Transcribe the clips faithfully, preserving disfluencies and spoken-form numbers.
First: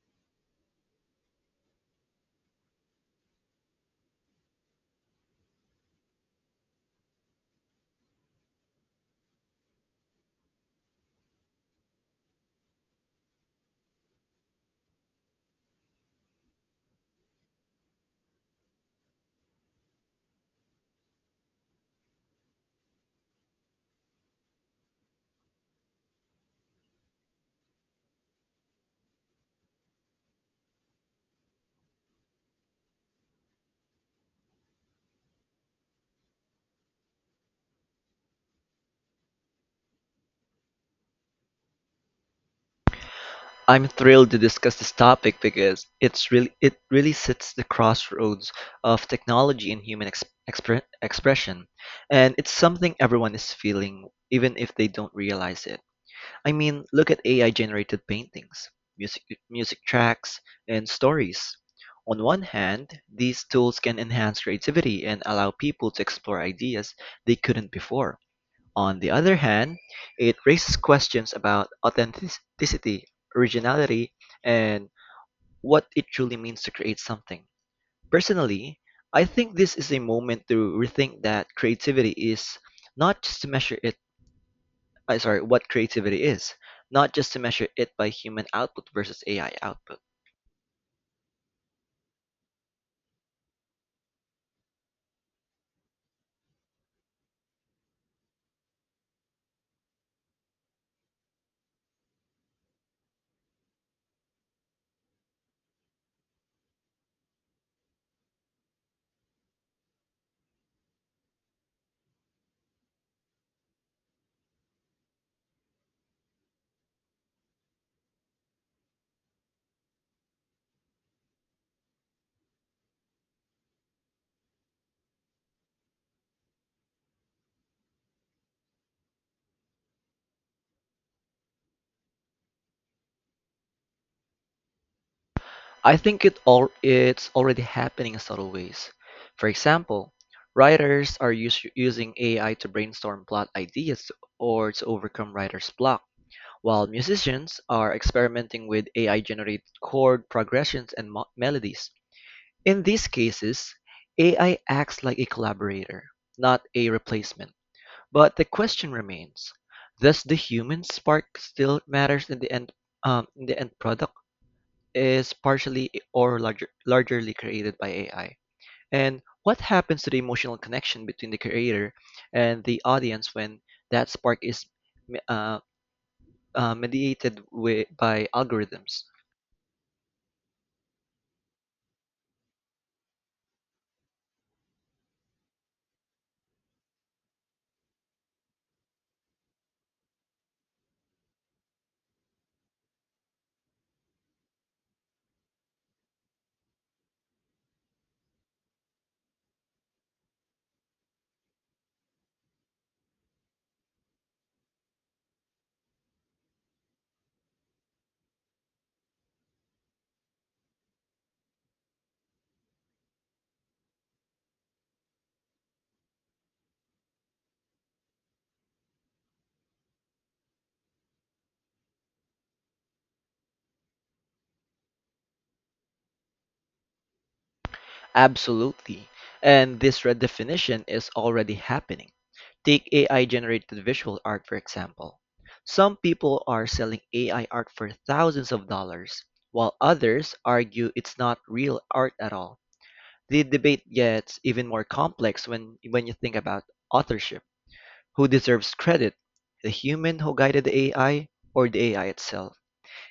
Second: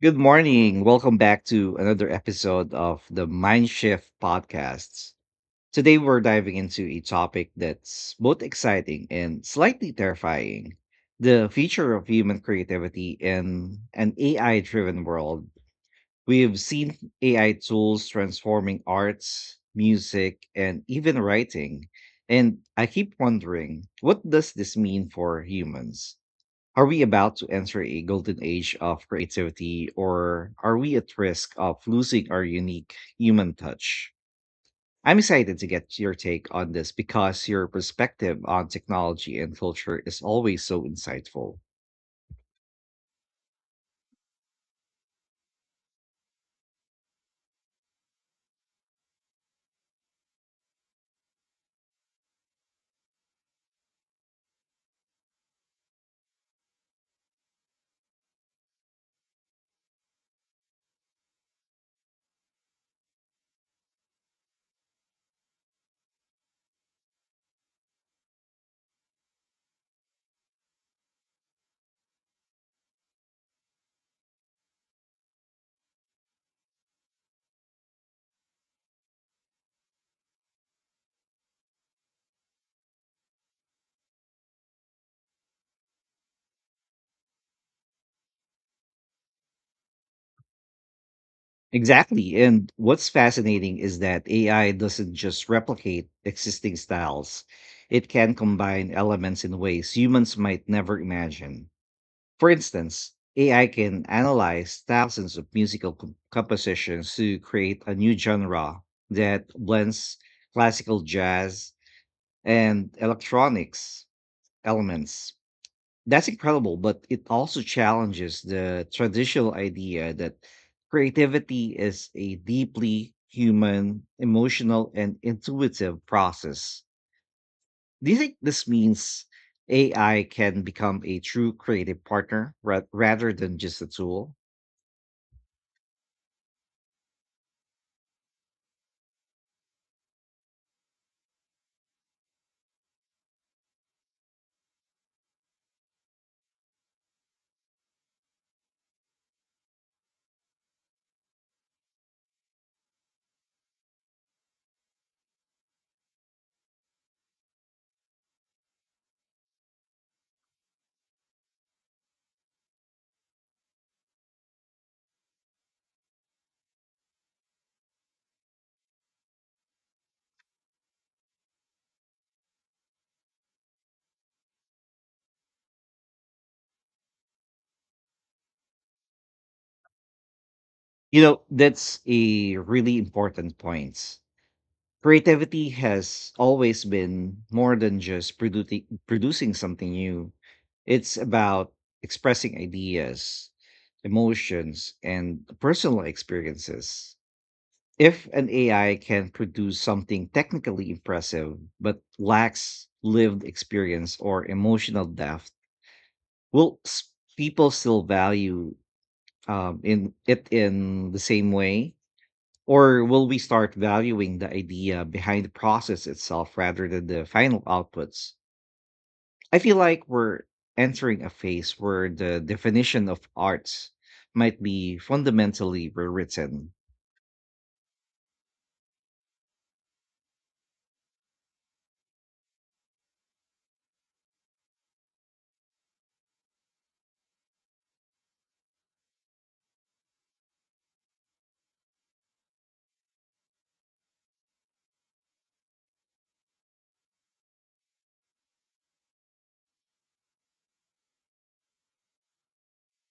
Good morning. Welcome back to another episode of the Mind Shift podcasts. Today we're diving into a topic that's both exciting and slightly terrifying, the future of human creativity in an A I driven world. We've seen A I tools transforming arts, music, and even writing. And I keep wondering, what does this mean for humans? Are we about to enter a golden age of creativity, or are we at risk of losing our unique human touch? I'm excited to get your take on this because your perspective on technology and culture is always so insightful. I'm thrilled to discuss this topic because it's really it really sits the crossroads of technology and human ex- expre- expression, and it's something everyone is feeling, even if they don't realize it. I mean, look at A I-generated paintings, music music tracks, and stories. On one hand, these tools can enhance creativity and allow people to explore ideas they couldn't before. On the other hand, it raises questions about authenticity, originality, and what it truly means to create something. Personally, I think this is a moment to rethink that creativity is not just to measure it, I sorry, what creativity is, not just to measure it by human output versus A I output. Exactly. And what's fascinating is that A I doesn't just replicate existing styles, it can combine elements in ways humans might never imagine. For instance, A I can analyze thousands of musical com- compositions to create a new genre that blends classical jazz and electronics elements. That's incredible, but it also challenges the traditional idea that creativity is a deeply human, emotional, and intuitive process. Do you think this means A I can become a true creative partner ra- rather than just a tool? I think it all it's already happening in subtle ways. For example, writers are us- using A I to brainstorm plot ideas or to overcome writer's block, while musicians are experimenting with A I-generated chord progressions and mo- melodies. In these cases, A I acts like a collaborator, not a replacement. But the question remains: does the human spark still matters in the end? Um, in the end product? Is partially or larger, largely created by A I? And what happens to the emotional connection between the creator and the audience when that spark is uh, uh, mediated with, by algorithms? You know, that's a really important point. Creativity has always been more than just producing producing something new. It's about expressing ideas, emotions, and personal experiences. If an A I can produce something technically impressive but lacks lived experience or emotional depth, will s- people still value um, in it in the same way? Or will we start valuing the idea behind the process itself rather than the final outputs? I feel like we're entering a phase where the definition of arts might be fundamentally rewritten. Absolutely. And this redefinition is already happening. Take A I generated visual art, for example. Some people are selling A I art for thousands of dollars, while others argue it's not real art at all. The debate gets even more complex when when you think about authorship. Who deserves credit? The human who guided the A I or the A I itself?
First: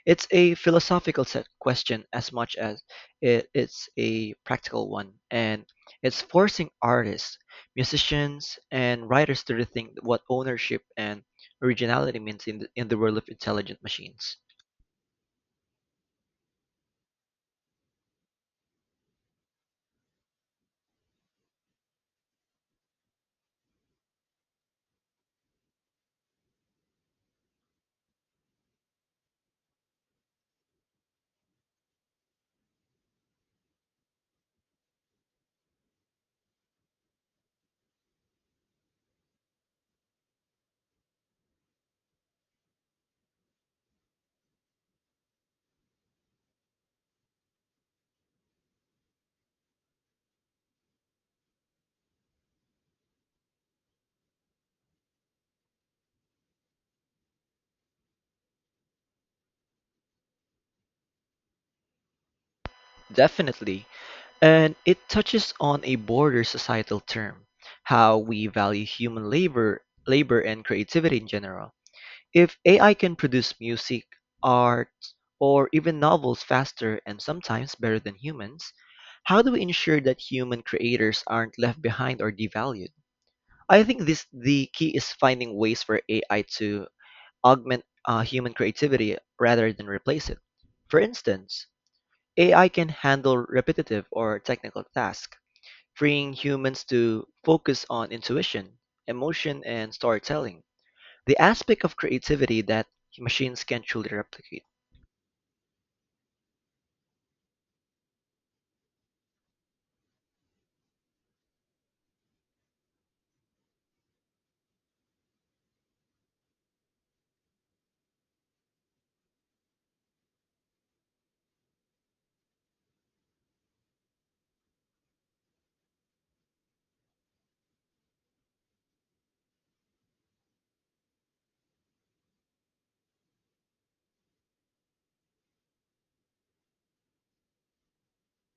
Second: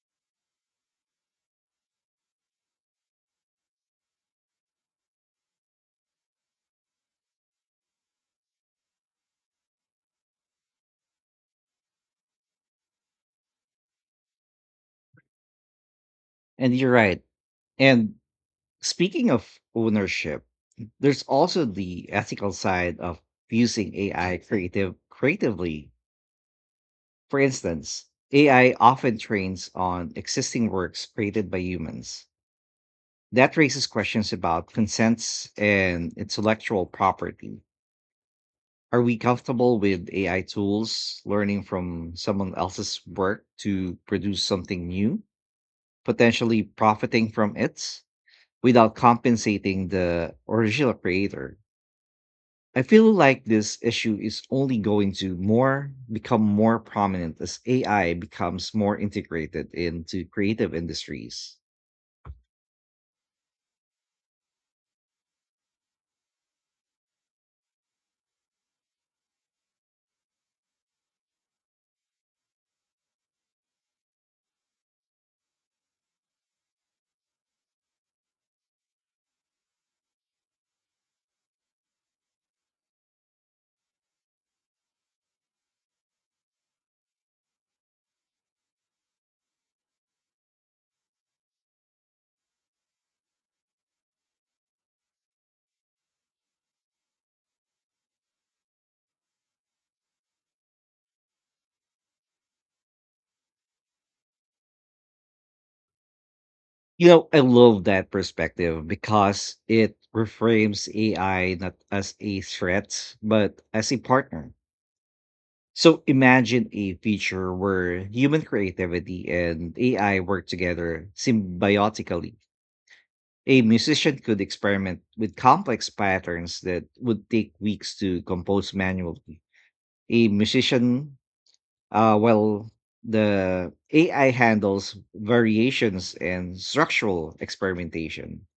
It's a philosophical set question as much as it, it's a practical one, and it's forcing artists, musicians, and writers to rethink what ownership and originality means in the, in the world of intelligent machines. And you're right. And speaking of ownership, there's also the ethical side of using A I creative creatively. For instance, A I often trains on existing works created by humans. That raises questions about consents and intellectual property. Are we comfortable with A I tools learning from someone else's work to produce something new, potentially profiting from it without compensating the original creator? I feel like this issue is only going to more become more prominent as A I becomes more integrated into creative industries. Definitely. And it touches on a broader societal term, how we value human labor, labor and creativity in general. If A I can produce music, art, or even novels faster and sometimes better than humans, how do we ensure that human creators aren't left behind or devalued? I think this the key is finding ways for A I to augment uh, human creativity rather than replace it. For instance, A I can handle repetitive or technical tasks, freeing humans to focus on intuition, emotion, and storytelling, the aspect of creativity that machines can truly replicate. You know, I love that perspective because it reframes A I not as a threat, but as a partner. So imagine a future where human creativity and A I work together symbiotically. A musician could experiment with complex patterns that would take weeks to compose manually. A musician, uh, well, the A I handles variations and structural experimentation.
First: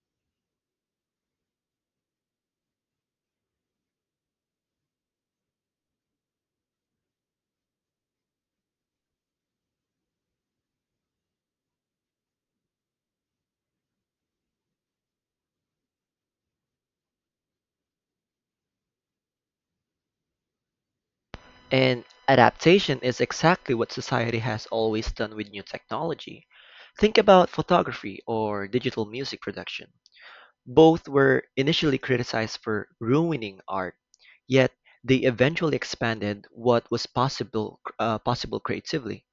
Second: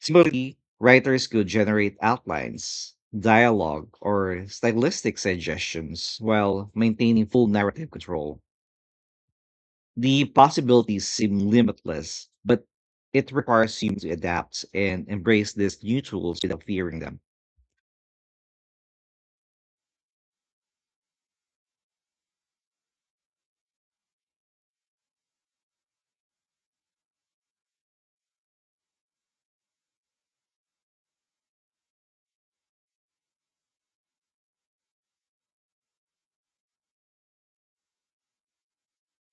Similarly, writers could generate outlines, dialogue, or stylistic suggestions while maintaining full narrative control. The possibilities seem limitless, but it requires you to adapt and embrace these new tools without fearing them. And adaptation is exactly what society has always done with new technology. Think about photography or digital music production. Both were initially criticized for ruining art, yet they eventually expanded what was possible uh, possible creatively.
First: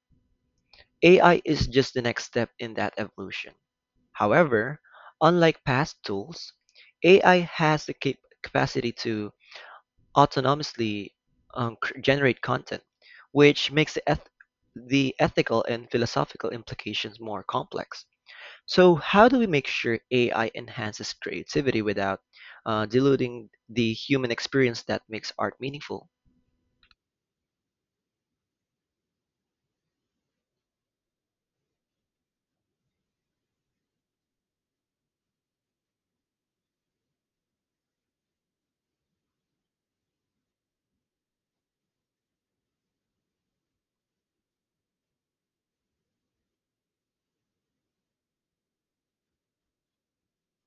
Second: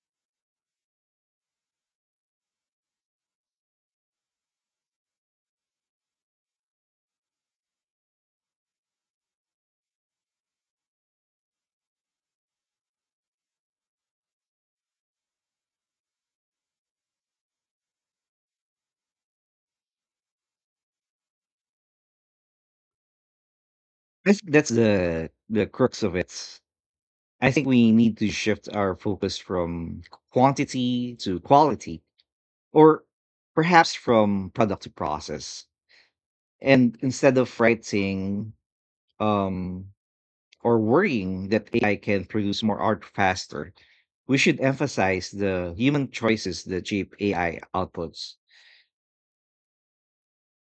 A I is just the next step in that evolution. However, unlike past tools, A I has the cap- capacity to autonomously um, cr- generate content, which makes the, eth- the ethical and philosophical implications more complex. So, how do we make sure A I enhances creativity without uh, diluting the human I think that's experience that the makes art the crux meaningful? of it. I think we need to shift our focus from quantity to quality, or perhaps from product to process. And instead of writing um, or worrying that A I can produce more art faster, we should emphasize the human choices that shape A I outputs.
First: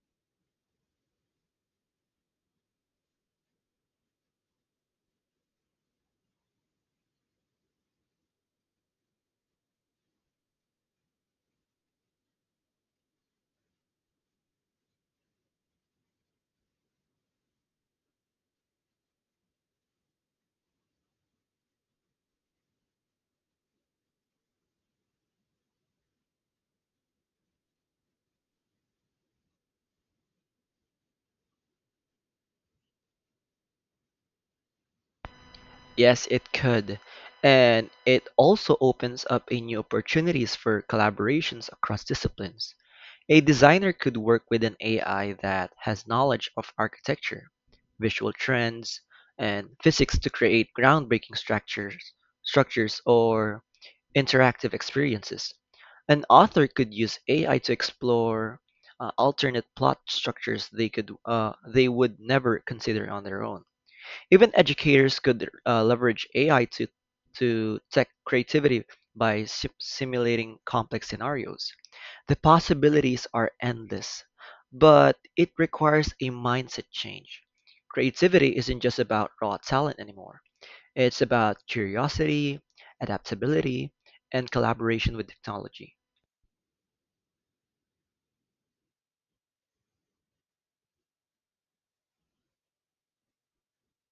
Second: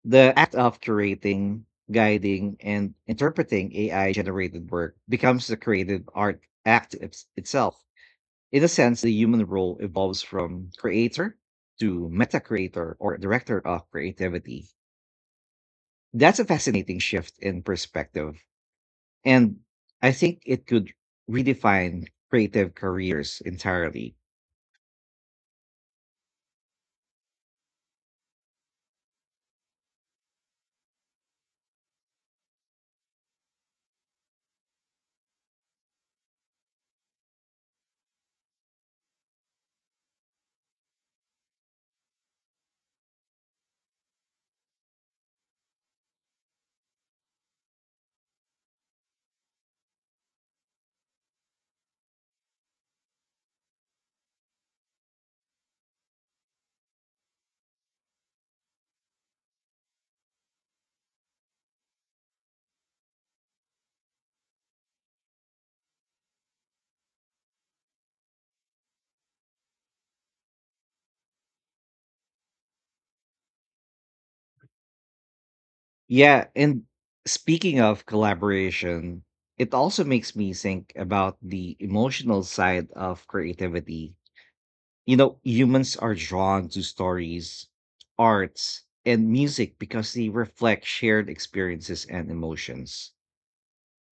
The act of curating, guiding, and interpreting A I generated work becomes the creative art act its- itself. In a sense, the human role evolves from creator to meta creator or director of creativity. That's a fascinating shift in perspective. And I think it could redefine creative careers entirely. Yes, it could. And it also opens up a new opportunities for collaborations across disciplines. A designer could work with an A I that has knowledge of architecture, visual trends, and physics to create groundbreaking structures, structures or interactive experiences. An author could use A I to explore uh, alternate plot structures they could uh, they would never consider on their own. Even educators could uh, leverage A I to to tech creativity by sim- simulating complex scenarios. The possibilities are endless, but it requires a Yeah, and mindset change. speaking of Creativity isn't just collaboration, about raw it talent also makes anymore. me think It's about about the emotional curiosity, side of adaptability, creativity. and You collaboration with know, humans technology. are drawn to stories, arts, and music because they reflect shared experiences and emotions.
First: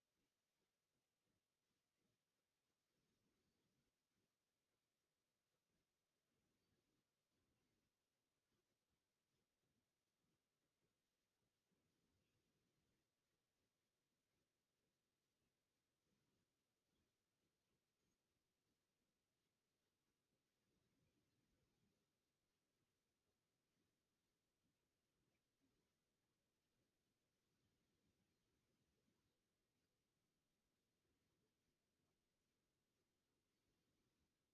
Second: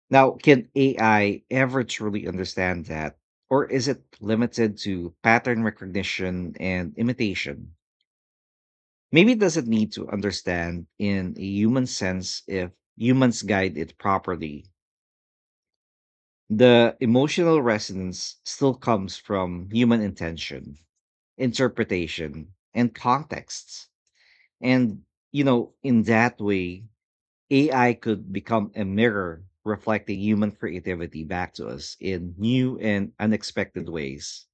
Now, can A I ever truly understand that? Or is it limited to pattern recognition and imitation? Maybe it doesn't need to understand in a human sense if humans guide it properly. The emotional resonance still comes from human intention, interpretation, and contexts. And, you know, in that way, A I could become a mirror reflecting human creativity back to us in new and unexpected ways.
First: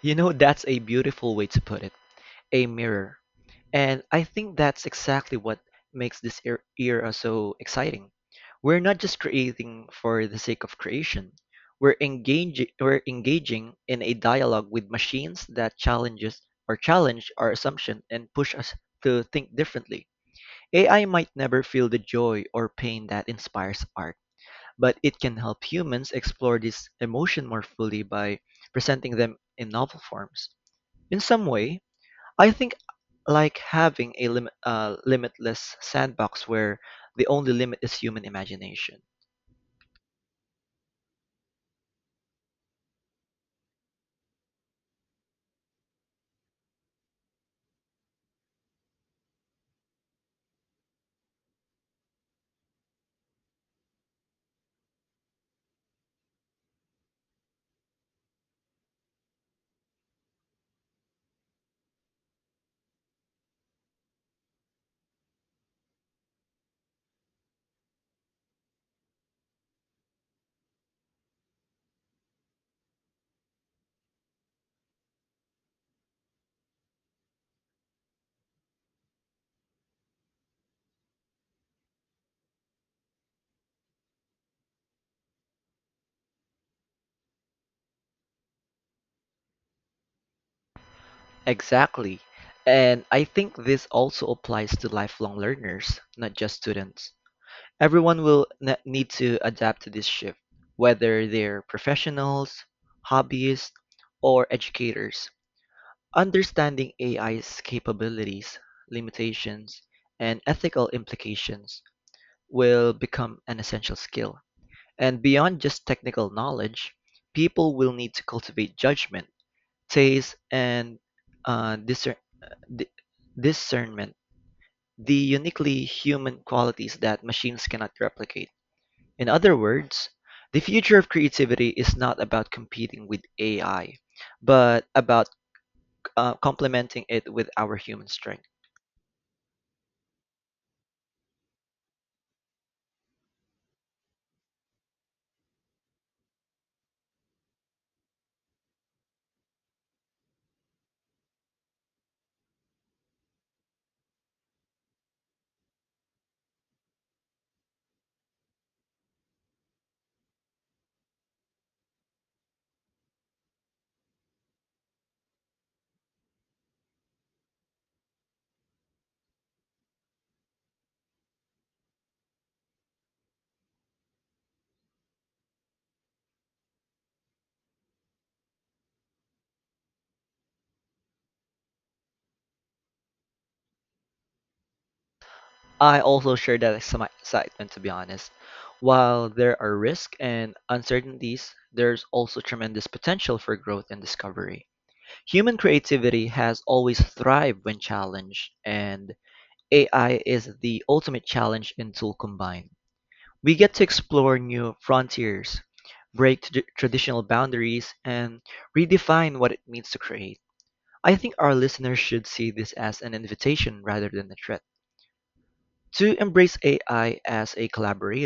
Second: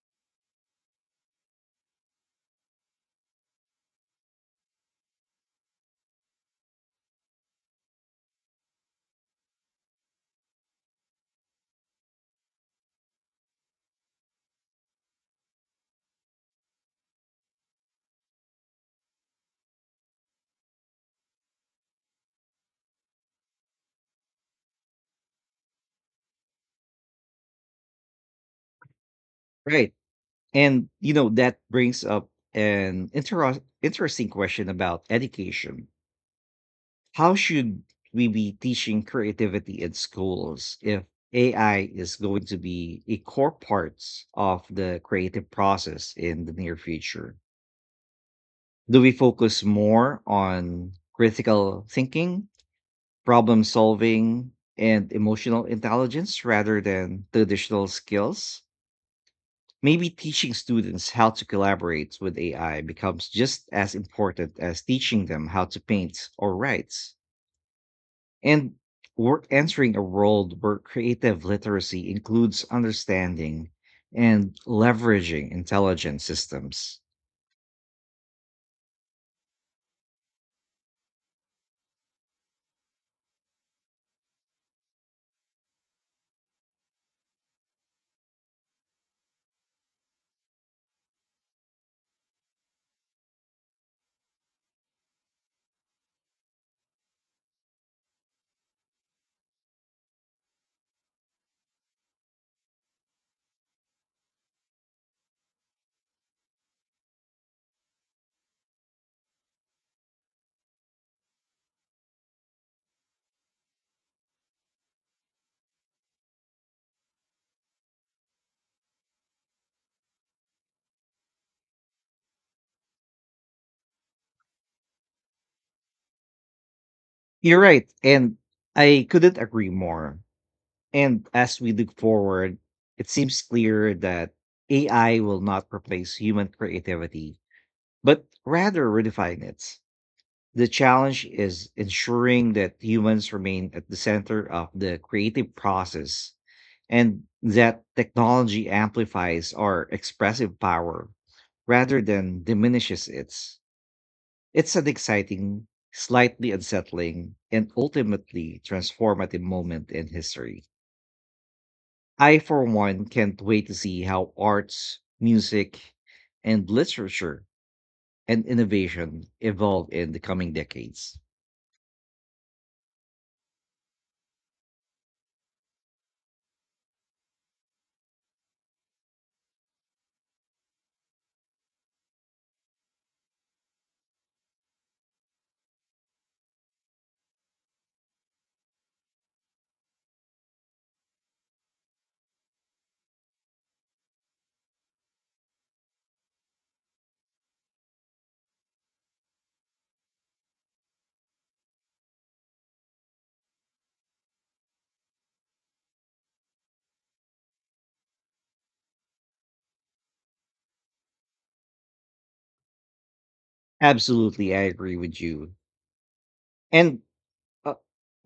You know, that's a beautiful way to put it. A mirror. And I think that's exactly what makes this er- era so exciting. We're not just creating for the sake of creation. We're engaging we're engaging in a dialogue with machines that challenges or challenge our assumption and push us to think differently. A I might never feel the joy or pain that inspires art, but it can help humans explore this emotion more fully by presenting them in Right. novel forms. And, you In know, some that way, brings up I think an like inter- having a interesting lim- question uh, about limitless education. sandbox where the How only limit should is human we be imagination. teaching creativity in schools if A I is going to be a core part of the creative process in the near future? Do we focus more on critical thinking, problem solving, and emotional intelligence rather than traditional skills? Maybe teaching students how to collaborate with A I becomes just as important as teaching them how to paint or write. And we're entering a world where creative literacy includes understanding and leveraging intelligent systems. Exactly. And I think this also applies to lifelong learners, not just students. Everyone will ne- need to adapt to this shift, whether they're professionals, hobbyists, or educators. Understanding AI's capabilities, limitations, and ethical implications will become an essential skill. And beyond just technical knowledge, people will need to cultivate judgment, taste, and uh, discer- di- discernment, the uniquely human qualities that You're machines right. cannot And replicate. I In couldn't other agree words, more. the future of And as creativity we look is not about forward, competing it with seems clear A I, that but A I about will not replace uh, human complementing it creativity, with our human but strength. rather redefine it. The challenge is ensuring that humans remain at the center of the creative process and that technology amplifies our expressive power rather than diminishes its. It's an exciting, slightly unsettling, and ultimately transformative moment in history. I, for one, can't wait to see how arts, music, and literature and innovation evolve in the coming decades. I also share that exci- excitement, to be honest. While there are risks and uncertainties, there's also tremendous potential for growth and discovery. Human creativity has always thrived when challenged, and A I is the ultimate challenge and tool combined. We get to explore new frontiers, break trad- traditional boundaries, and redefine what it means to create. I think our listeners should see this as an invitation rather than a Absolutely, I threat agree with you. to embrace And A I as a Uh,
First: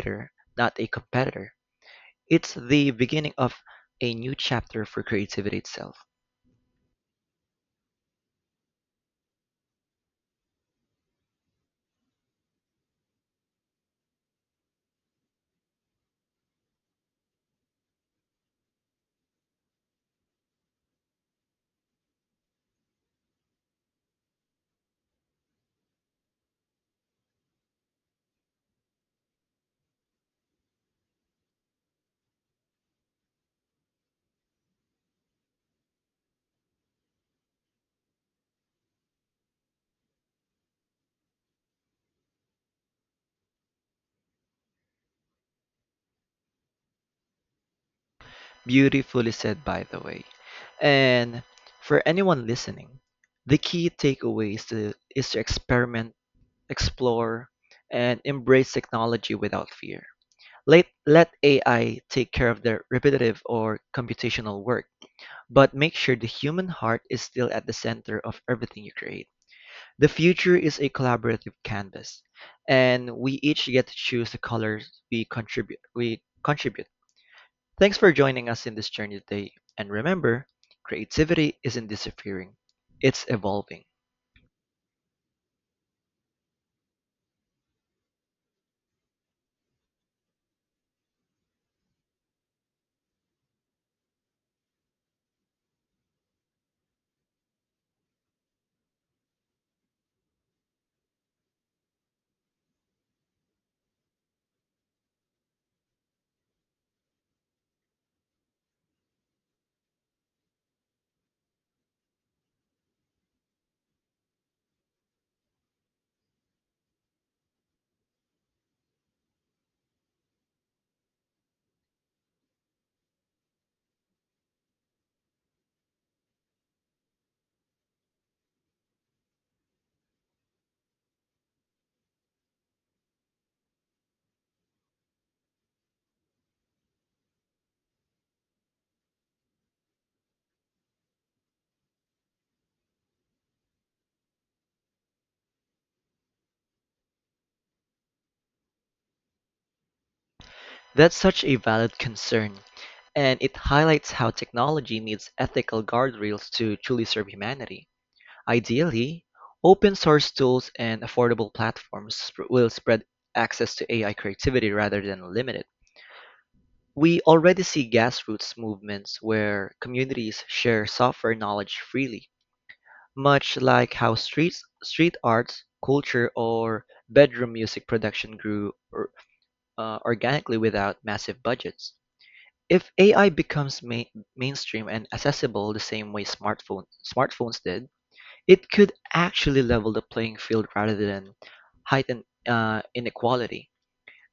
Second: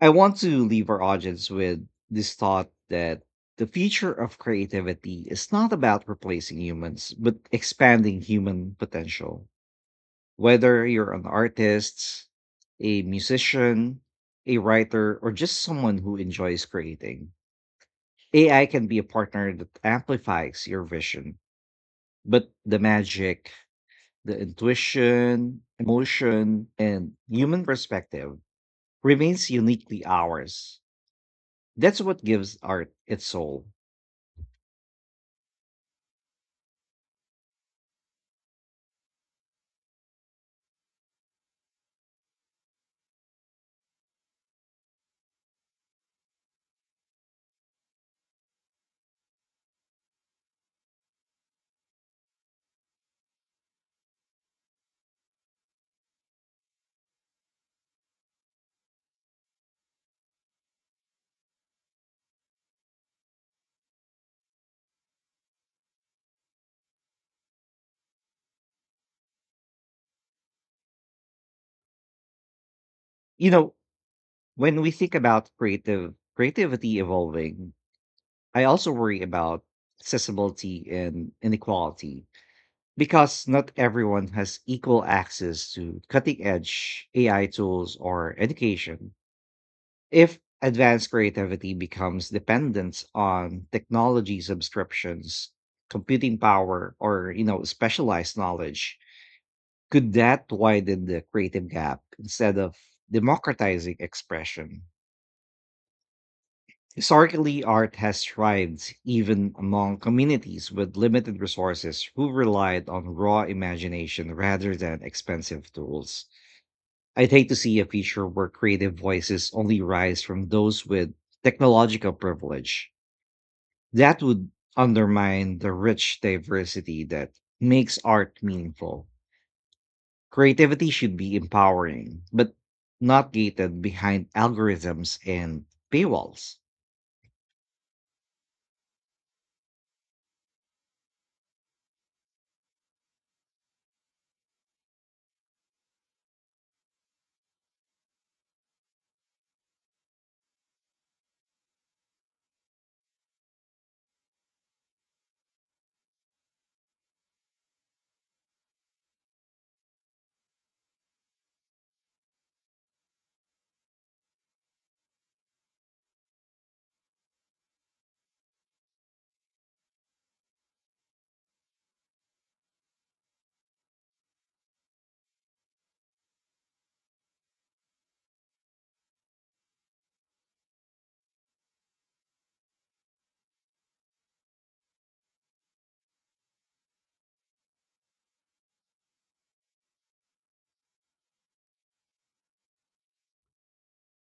I want to not a leave our audience competitor. with this It's thought, the that beginning of the future a new of chapter for creativity is creativity not itself. about replacing humans, but expanding human potential. Whether you're an artist, a musician, a writer, or just someone who enjoys creating, A I can be a partner that amplifies your vision. But the magic, the intuition, emotion, and human perspective remains uniquely ours. That's what gives art its soul. Beautifully said, by the way. And for anyone listening, the key takeaway is to, is to experiment, explore, and embrace technology without fear. Let let A I take care of the repetitive or computational work, but make sure the human heart is still at the center of everything you create. The future is a collaborative canvas, and we You each know, get to choose the when colors we think we about contribute. creative We contribute. creativity evolving, Thanks for joining I us in this also journey worry today, about and remember, accessibility and creativity isn't inequality disappearing; it's because not evolving. everyone has equal access to cutting edge A I tools or education. If advanced creativity becomes dependent on technology subscriptions, computing power, or you know, specialized knowledge, could that widen the creative gap instead of democratizing expression? Historically, art has thrived even among communities with limited resources who relied on raw imagination rather than expensive tools. I'd hate to see a future where creative voices only rise from those with technological privilege. That would undermine the rich diversity that makes art meaningful. Creativity should be empowering, but not gated behind algorithms and paywalls. That's such a valid concern, and it highlights how technology needs ethical guardrails to truly serve humanity. Ideally, open source tools and affordable platforms sp- will spread access to A I creativity rather than limit it. We already see grassroots movements where communities share software knowledge freely, much like how streets, street arts, culture, or bedroom music production grew or, uh, organically without massive budgets. If A I becomes ma- mainstream and accessible the same way smartphone smartphones did, it could actually level the playing field rather than heighten uh, inequality.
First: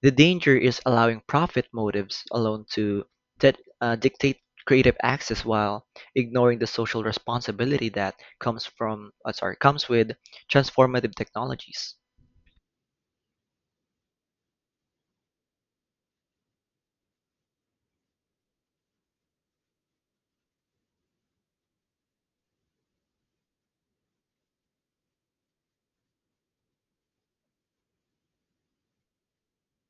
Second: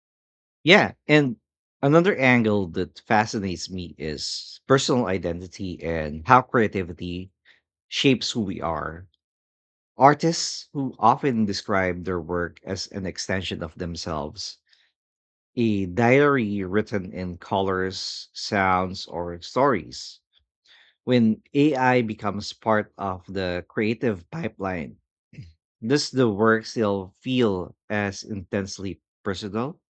The danger is Yeah, allowing and profit another motives alone angle that to that, fascinates uh, me dictate is creative personal access identity while and how ignoring the social creativity responsibility that shapes who we comes are. from uh, sorry comes with Artists who transformative often technologies. describe their work as an extension of themselves, a diary written in colors, sounds, or stories. When A I becomes part of the creative pipeline, does the work still feel as intensely personal?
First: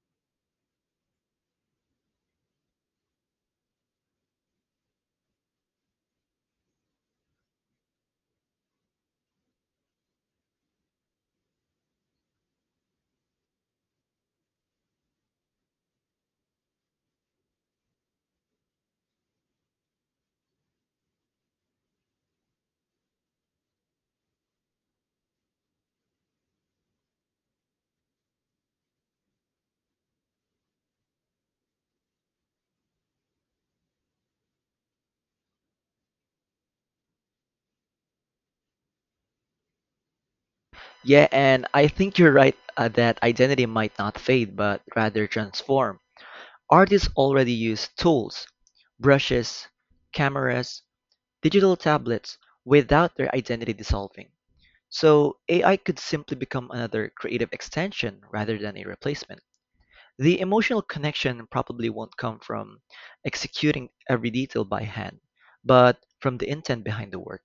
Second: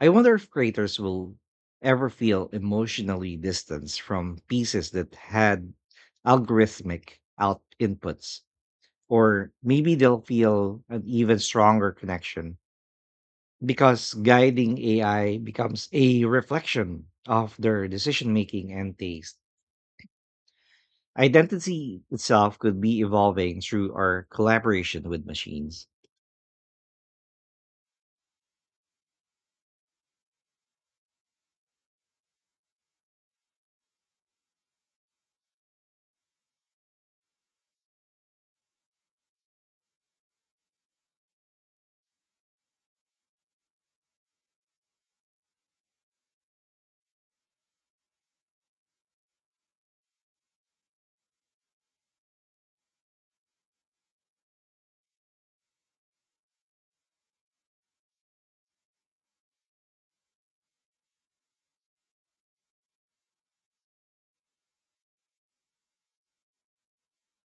I wonder if creators will ever feel emotionally distanced from pieces that had algorithmic out inputs, or maybe they'll feel an even stronger connection because guiding A I becomes a reflection of their decision making and taste. Identity itself could be evolving through our collaboration with machines. Yeah, and I think you're right uh, that identity might not fade but rather transform. Artists already use tools, brushes, cameras, digital tablets without their identity dissolving. So A I could simply become another creative extension rather than a replacement. The emotional connection probably won't come from executing every detail by hand, but from the intent behind the work.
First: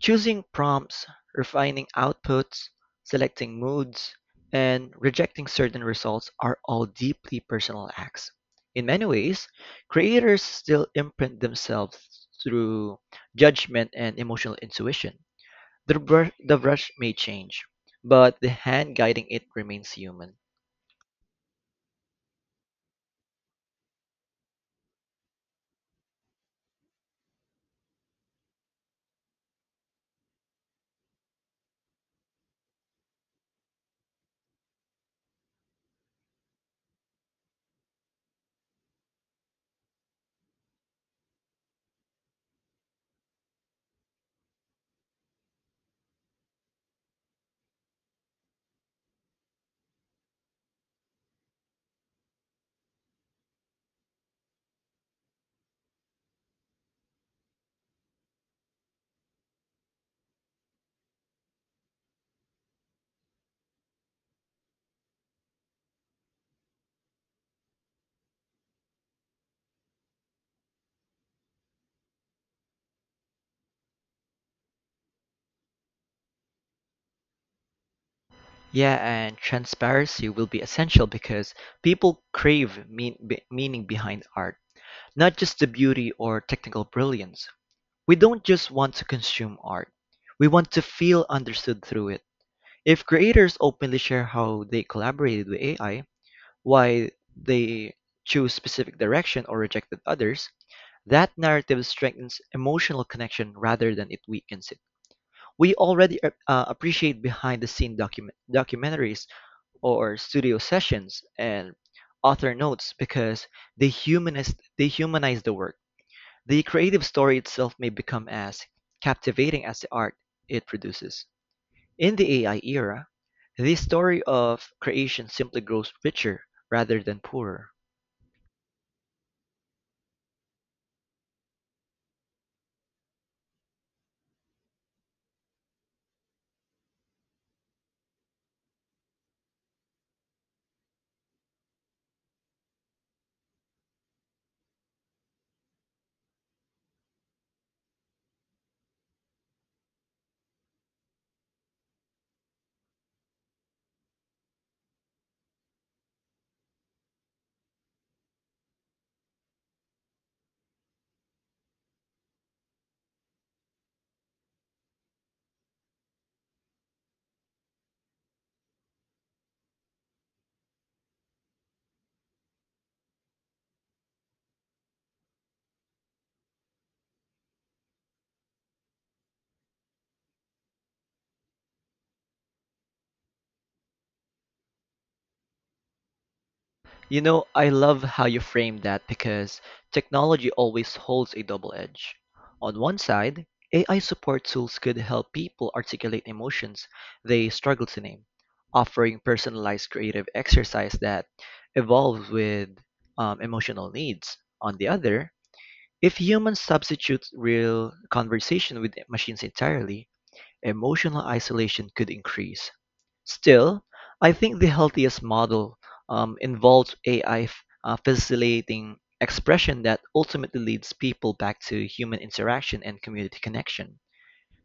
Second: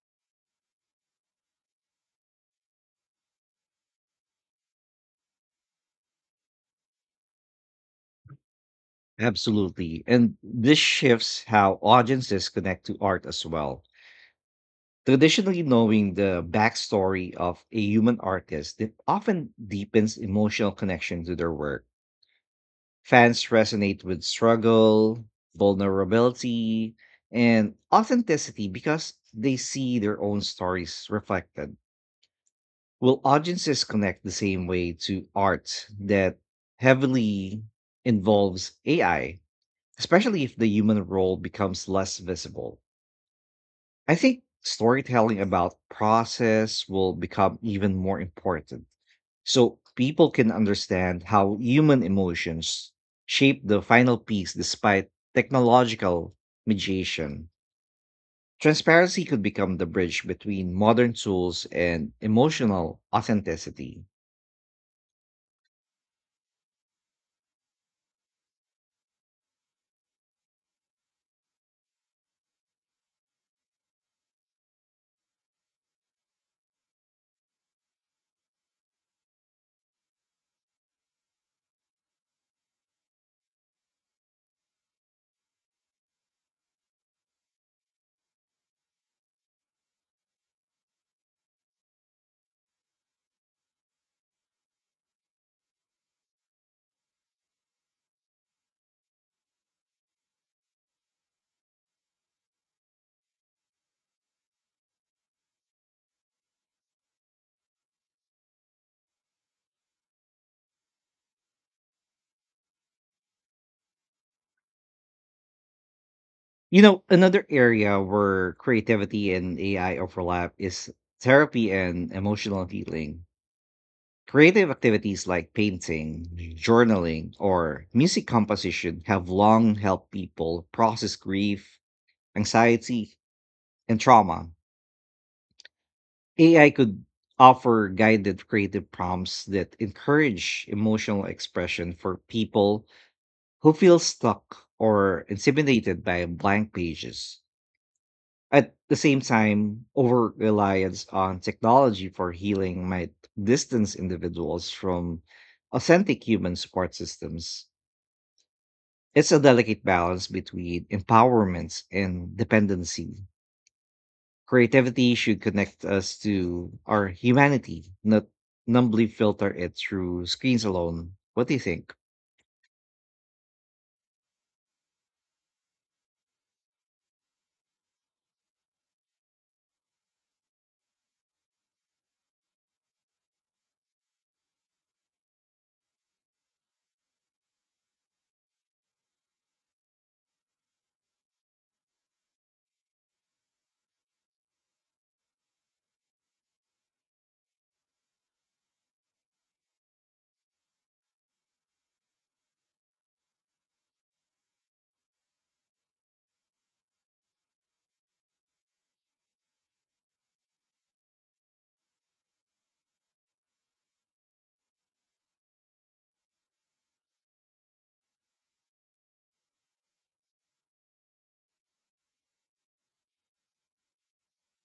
Choosing prompts, refining outputs, selecting moods, and rejecting certain results are all deeply personal acts. In many ways, Absolutely. And creators this still imprint shifts how themselves audiences connect to through art as well. judgment and emotional intuition. Traditionally, The knowing brush, the the brush may backstory of change, a human but the artist it hand guiding it often remains deepens human. emotional connection to their work. Fans resonate with struggle, vulnerability, and authenticity because they see their own stories reflected. Will audiences connect the same way to art that heavily involves A I, especially if the human role becomes less visible? I think storytelling about process will become even more important, so people can understand how human emotions shape the final piece despite technological mediation. Transparency could become the bridge between modern tools and emotional authenticity. Yeah, and transparency will be essential because people crave mean, be- meaning behind art, not just the beauty or technical brilliance. We don't just want to consume art. We want to feel understood through it. If creators openly share how they collaborated with A I, why they choose specific direction or rejected others, that narrative strengthens emotional connection rather than it weakens it. We already uh, uh, appreciate behind the scene document documentaries or studio sessions and author notes because they humanize they humanize the work. The You know, creative story another itself may area become where as creativity and captivating as the A I art overlap it is produces. therapy and In the A I emotional era, healing. the story Creative of activities creation like simply grows painting, richer rather than journaling, poorer. or music composition have long helped people process grief, anxiety, and trauma. A I could offer guided creative prompts that encourage emotional expression for people who feel stuck or intimidated by blank pages. At the same time, over reliance on technology for healing might distance individuals from authentic human support systems. It's a delicate balance between empowerments and dependency. Creativity should connect us to our humanity, not numbly filter it through screens alone. What do you think? You know, I love how you framed that because technology always holds a double edge. On one side, A I support tools could help people articulate emotions they struggle to name, offering personalized creative exercise that evolves with um, emotional needs. On the other, if humans substitute real conversation with machines entirely, emotional isolation could increase. Still, I think the healthiest model um, involves A I uh, facilitating expression that ultimately leads people back to human interaction and community connection.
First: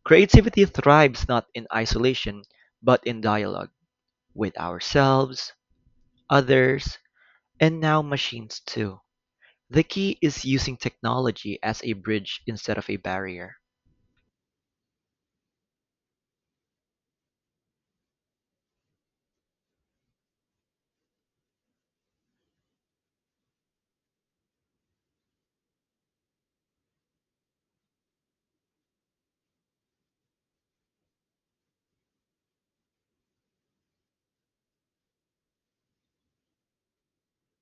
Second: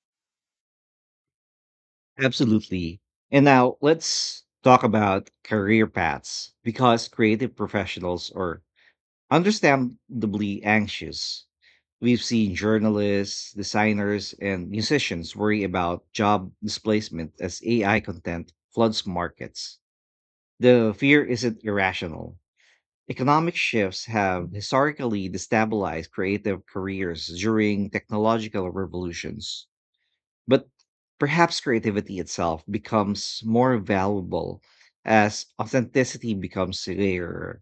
Creativity thrives not in isolation, but Absolutely. in And dialogue now let's with talk about ourselves, career paths others, because creative and now professionals machines are too. The key is understandably using anxious. technology as a We've bridge seen instead of a journalists, barrier. designers, and musicians worry about job displacement as A I content floods markets. The fear isn't irrational. Economic shifts have historically destabilized creative careers during technological revolutions. But perhaps creativity itself becomes more valuable as authenticity becomes rarer.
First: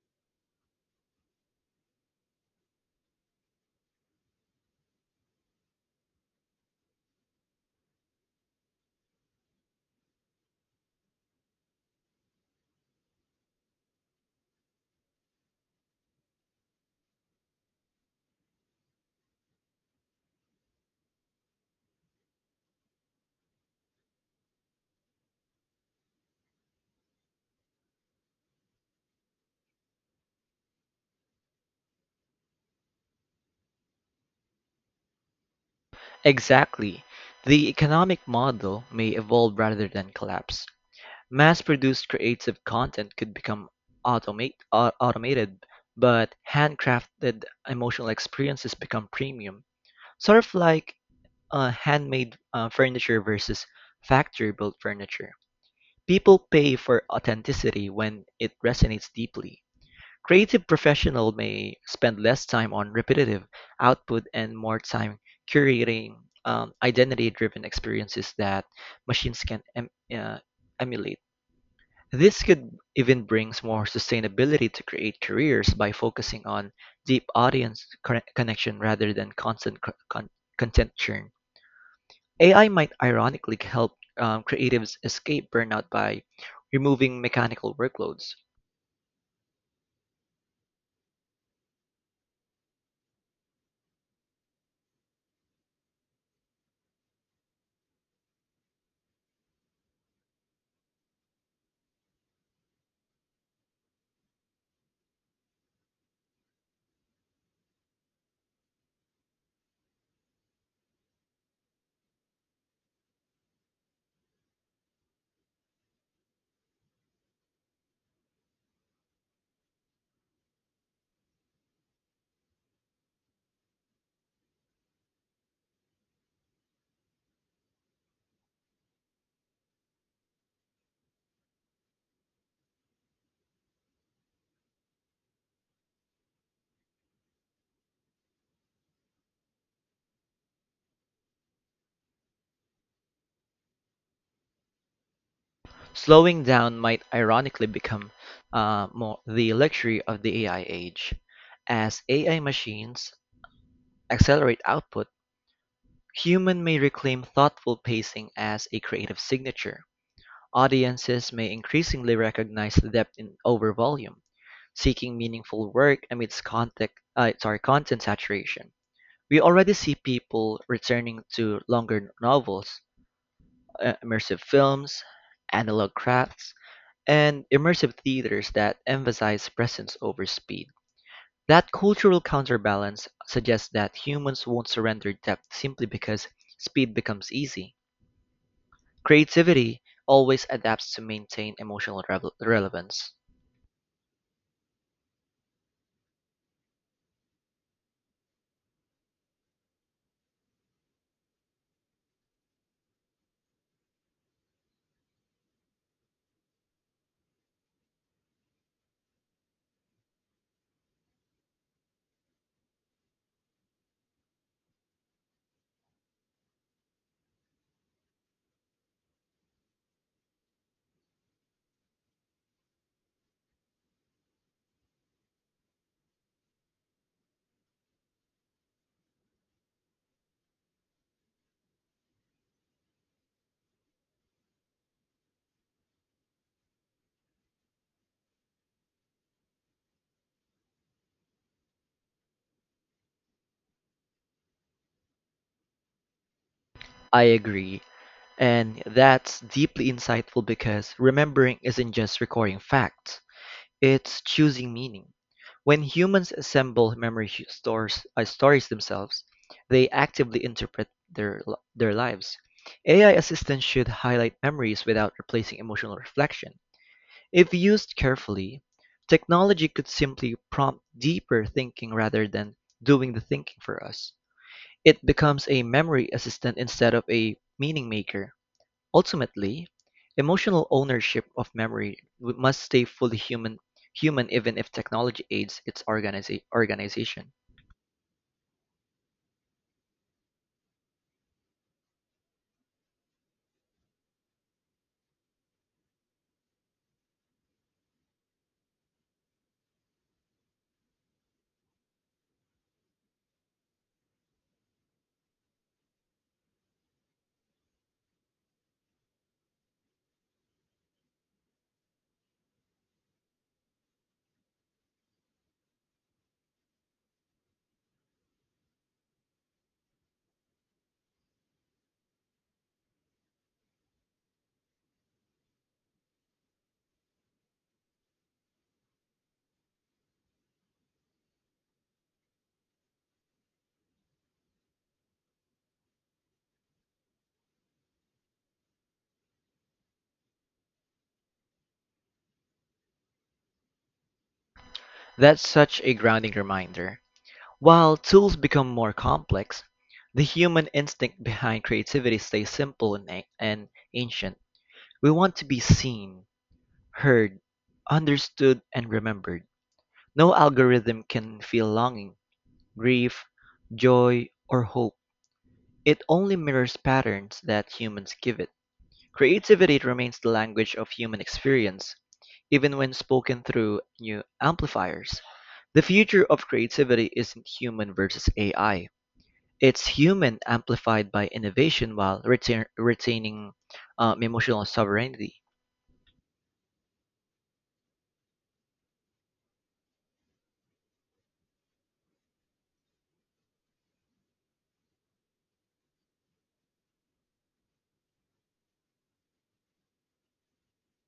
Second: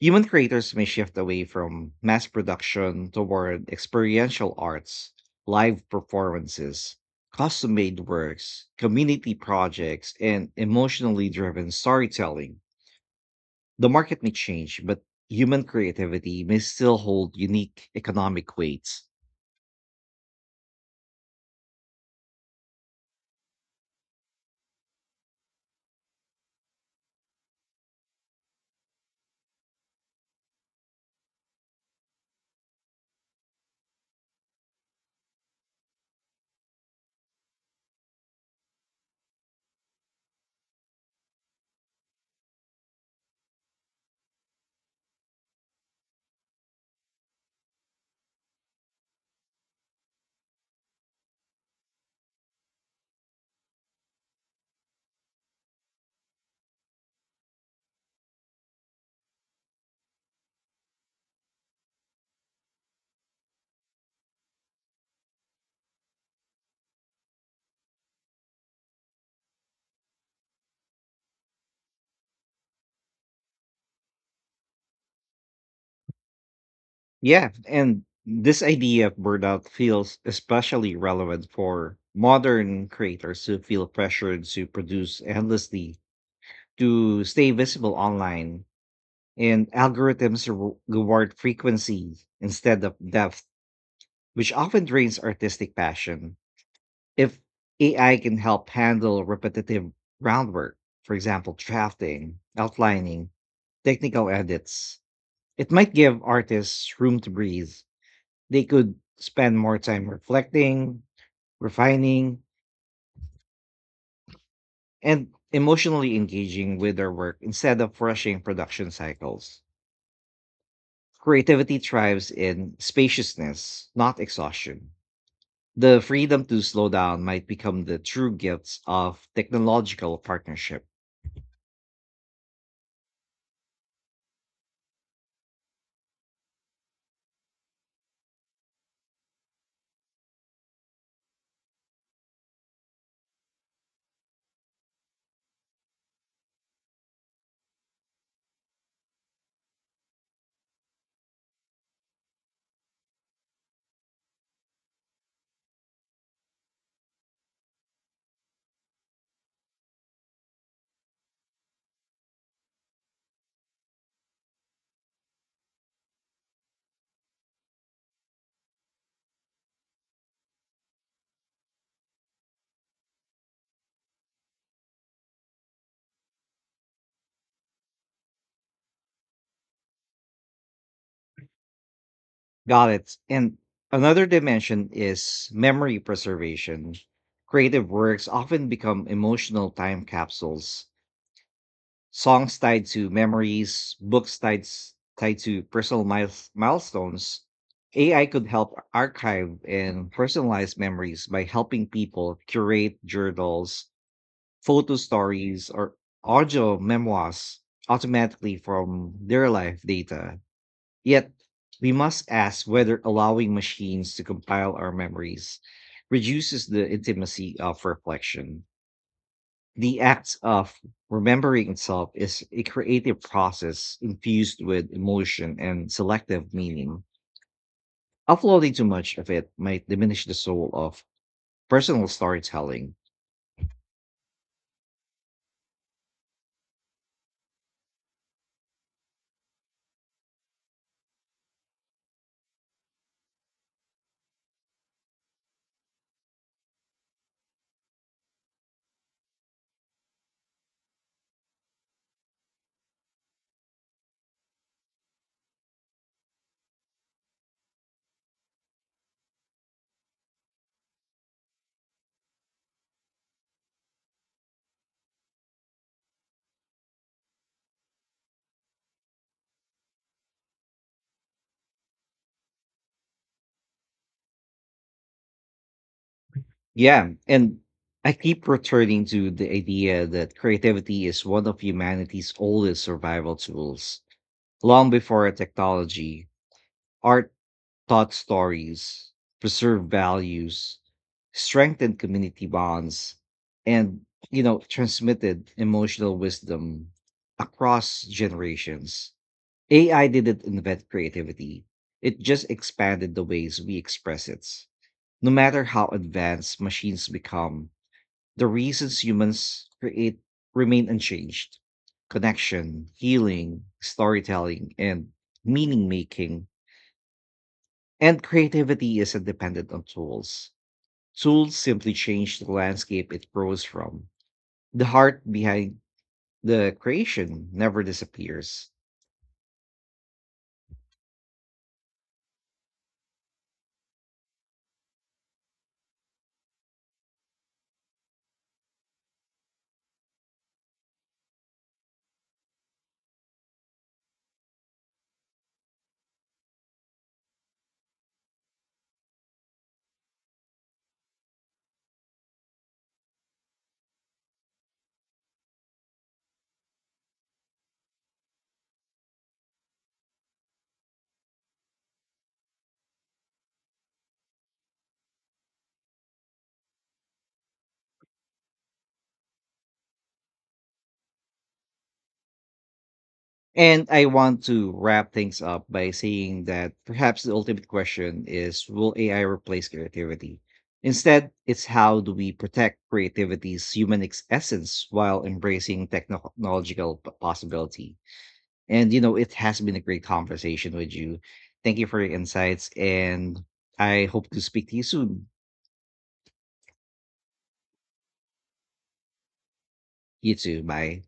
Human creators may shift away from mass production toward experiential arts, live performances, custom made works, community projects, and emotionally driven storytelling. The market may change, but human creativity may still hold unique economic weights. Exactly. The economic model may evolve rather than collapse. Mass-produced creative content could become automate, au- automated, but handcrafted emotional experiences become premium. Sort of like uh, handmade uh, furniture versus factory-built furniture. People pay for authenticity when it resonates deeply. Creative professionals may spend less time on repetitive output and more time curating um, identity-driven experiences that machines can em- uh, emulate. This could even brings more sustainability to create careers by focusing on deep Yeah, audience and conne- this connection idea rather of than burnout constant co- feels con- content especially churn. relevant for A I modern might creators ironically who feel help um, pressured to creatives produce escape burnout endlessly by removing to stay mechanical visible workloads. online. And algorithms re- reward frequency instead of depth, which often drains artistic passion. If A I can help handle repetitive groundwork, for example, drafting, outlining, technical edits, it might give artists room to breathe. They could spend more time reflecting, refining, and emotionally engaging with their work instead of rushing production cycles. Creativity thrives in spaciousness, not exhaustion. The freedom to slow down might become the true gifts of technological partnership. Slowing down might ironically become uh, more the luxury of the A I age. As A I machines accelerate output, human may reclaim thoughtful pacing as a creative signature. Audiences may increasingly recognize depth in over volume, seeking meaningful work amidst content, uh, sorry, content saturation. We already see people returning to longer novels, uh, immersive films, analog crafts, and immersive theaters that emphasize presence over speed. That cultural Got counterbalance it. And suggests that another humans won't dimension surrender is depth simply memory because preservation. speed becomes easy. Creative works often become emotional Creativity time always capsules. adapts to maintain emotional revel- Songs tied to relevance. memories, books tied s- tied to personal miles, milestones. A I could help archive and personalize memories by helping people curate journals, photo stories, or audio memoirs automatically from their life data. Yet, we must ask whether allowing machines to compile our memories reduces the intimacy of reflection. The act of remembering itself is a creative process infused with emotion and selective meaning. Uploading too much of it might diminish the soul of personal storytelling. I agree, and that's deeply insightful because remembering isn't just recording facts. It's choosing meaning. When humans assemble memory hu- stores uh, stories themselves, they actively interpret their l- their lives. A I assistants should highlight memories without replacing emotional reflection. If used carefully, technology could simply prompt deeper thinking rather than doing the thinking for us. It becomes a memory assistant instead of Yeah, a and meaning I maker. keep returning to the Ultimately, idea that emotional creativity is ownership one of of memory humanity's w- must oldest stay fully survival human, tools. human even if Long technology before aids its technology, organiza- organization. art taught stories, preserved values, strengthened community bonds, and you know, transmitted emotional wisdom across generations. A I didn't invent creativity. It just expanded the ways we express it. No matter how advanced machines become, the reasons humans create remain unchanged. Connection, healing, storytelling, and meaning making, and creativity isn't dependent on tools. Tools simply change the landscape it grows from. The heart behind the creation never disappears. That's such a grounding reminder. While tools become more complex, the human instinct behind creativity stays simple and, a- and ancient. We want to be seen, heard, understood, and remembered. No algorithm can feel longing, grief, joy, or hope. It only mirrors patterns that humans give it. Creativity remains the language of human experience, even when spoken through And I new want to wrap amplifiers. things up The by future saying of that creativity perhaps the isn't ultimate human question versus is, A I. will A I replace It's human creativity? amplified by Instead, it's innovation how do while we retain- protect retaining creativity's human um, ex- emotional essence while sovereignty. embracing technological p- possibility? And you know, it has been a great conversation with you. Thank you for your insights, and I hope to speak to you soon. You too. Bye.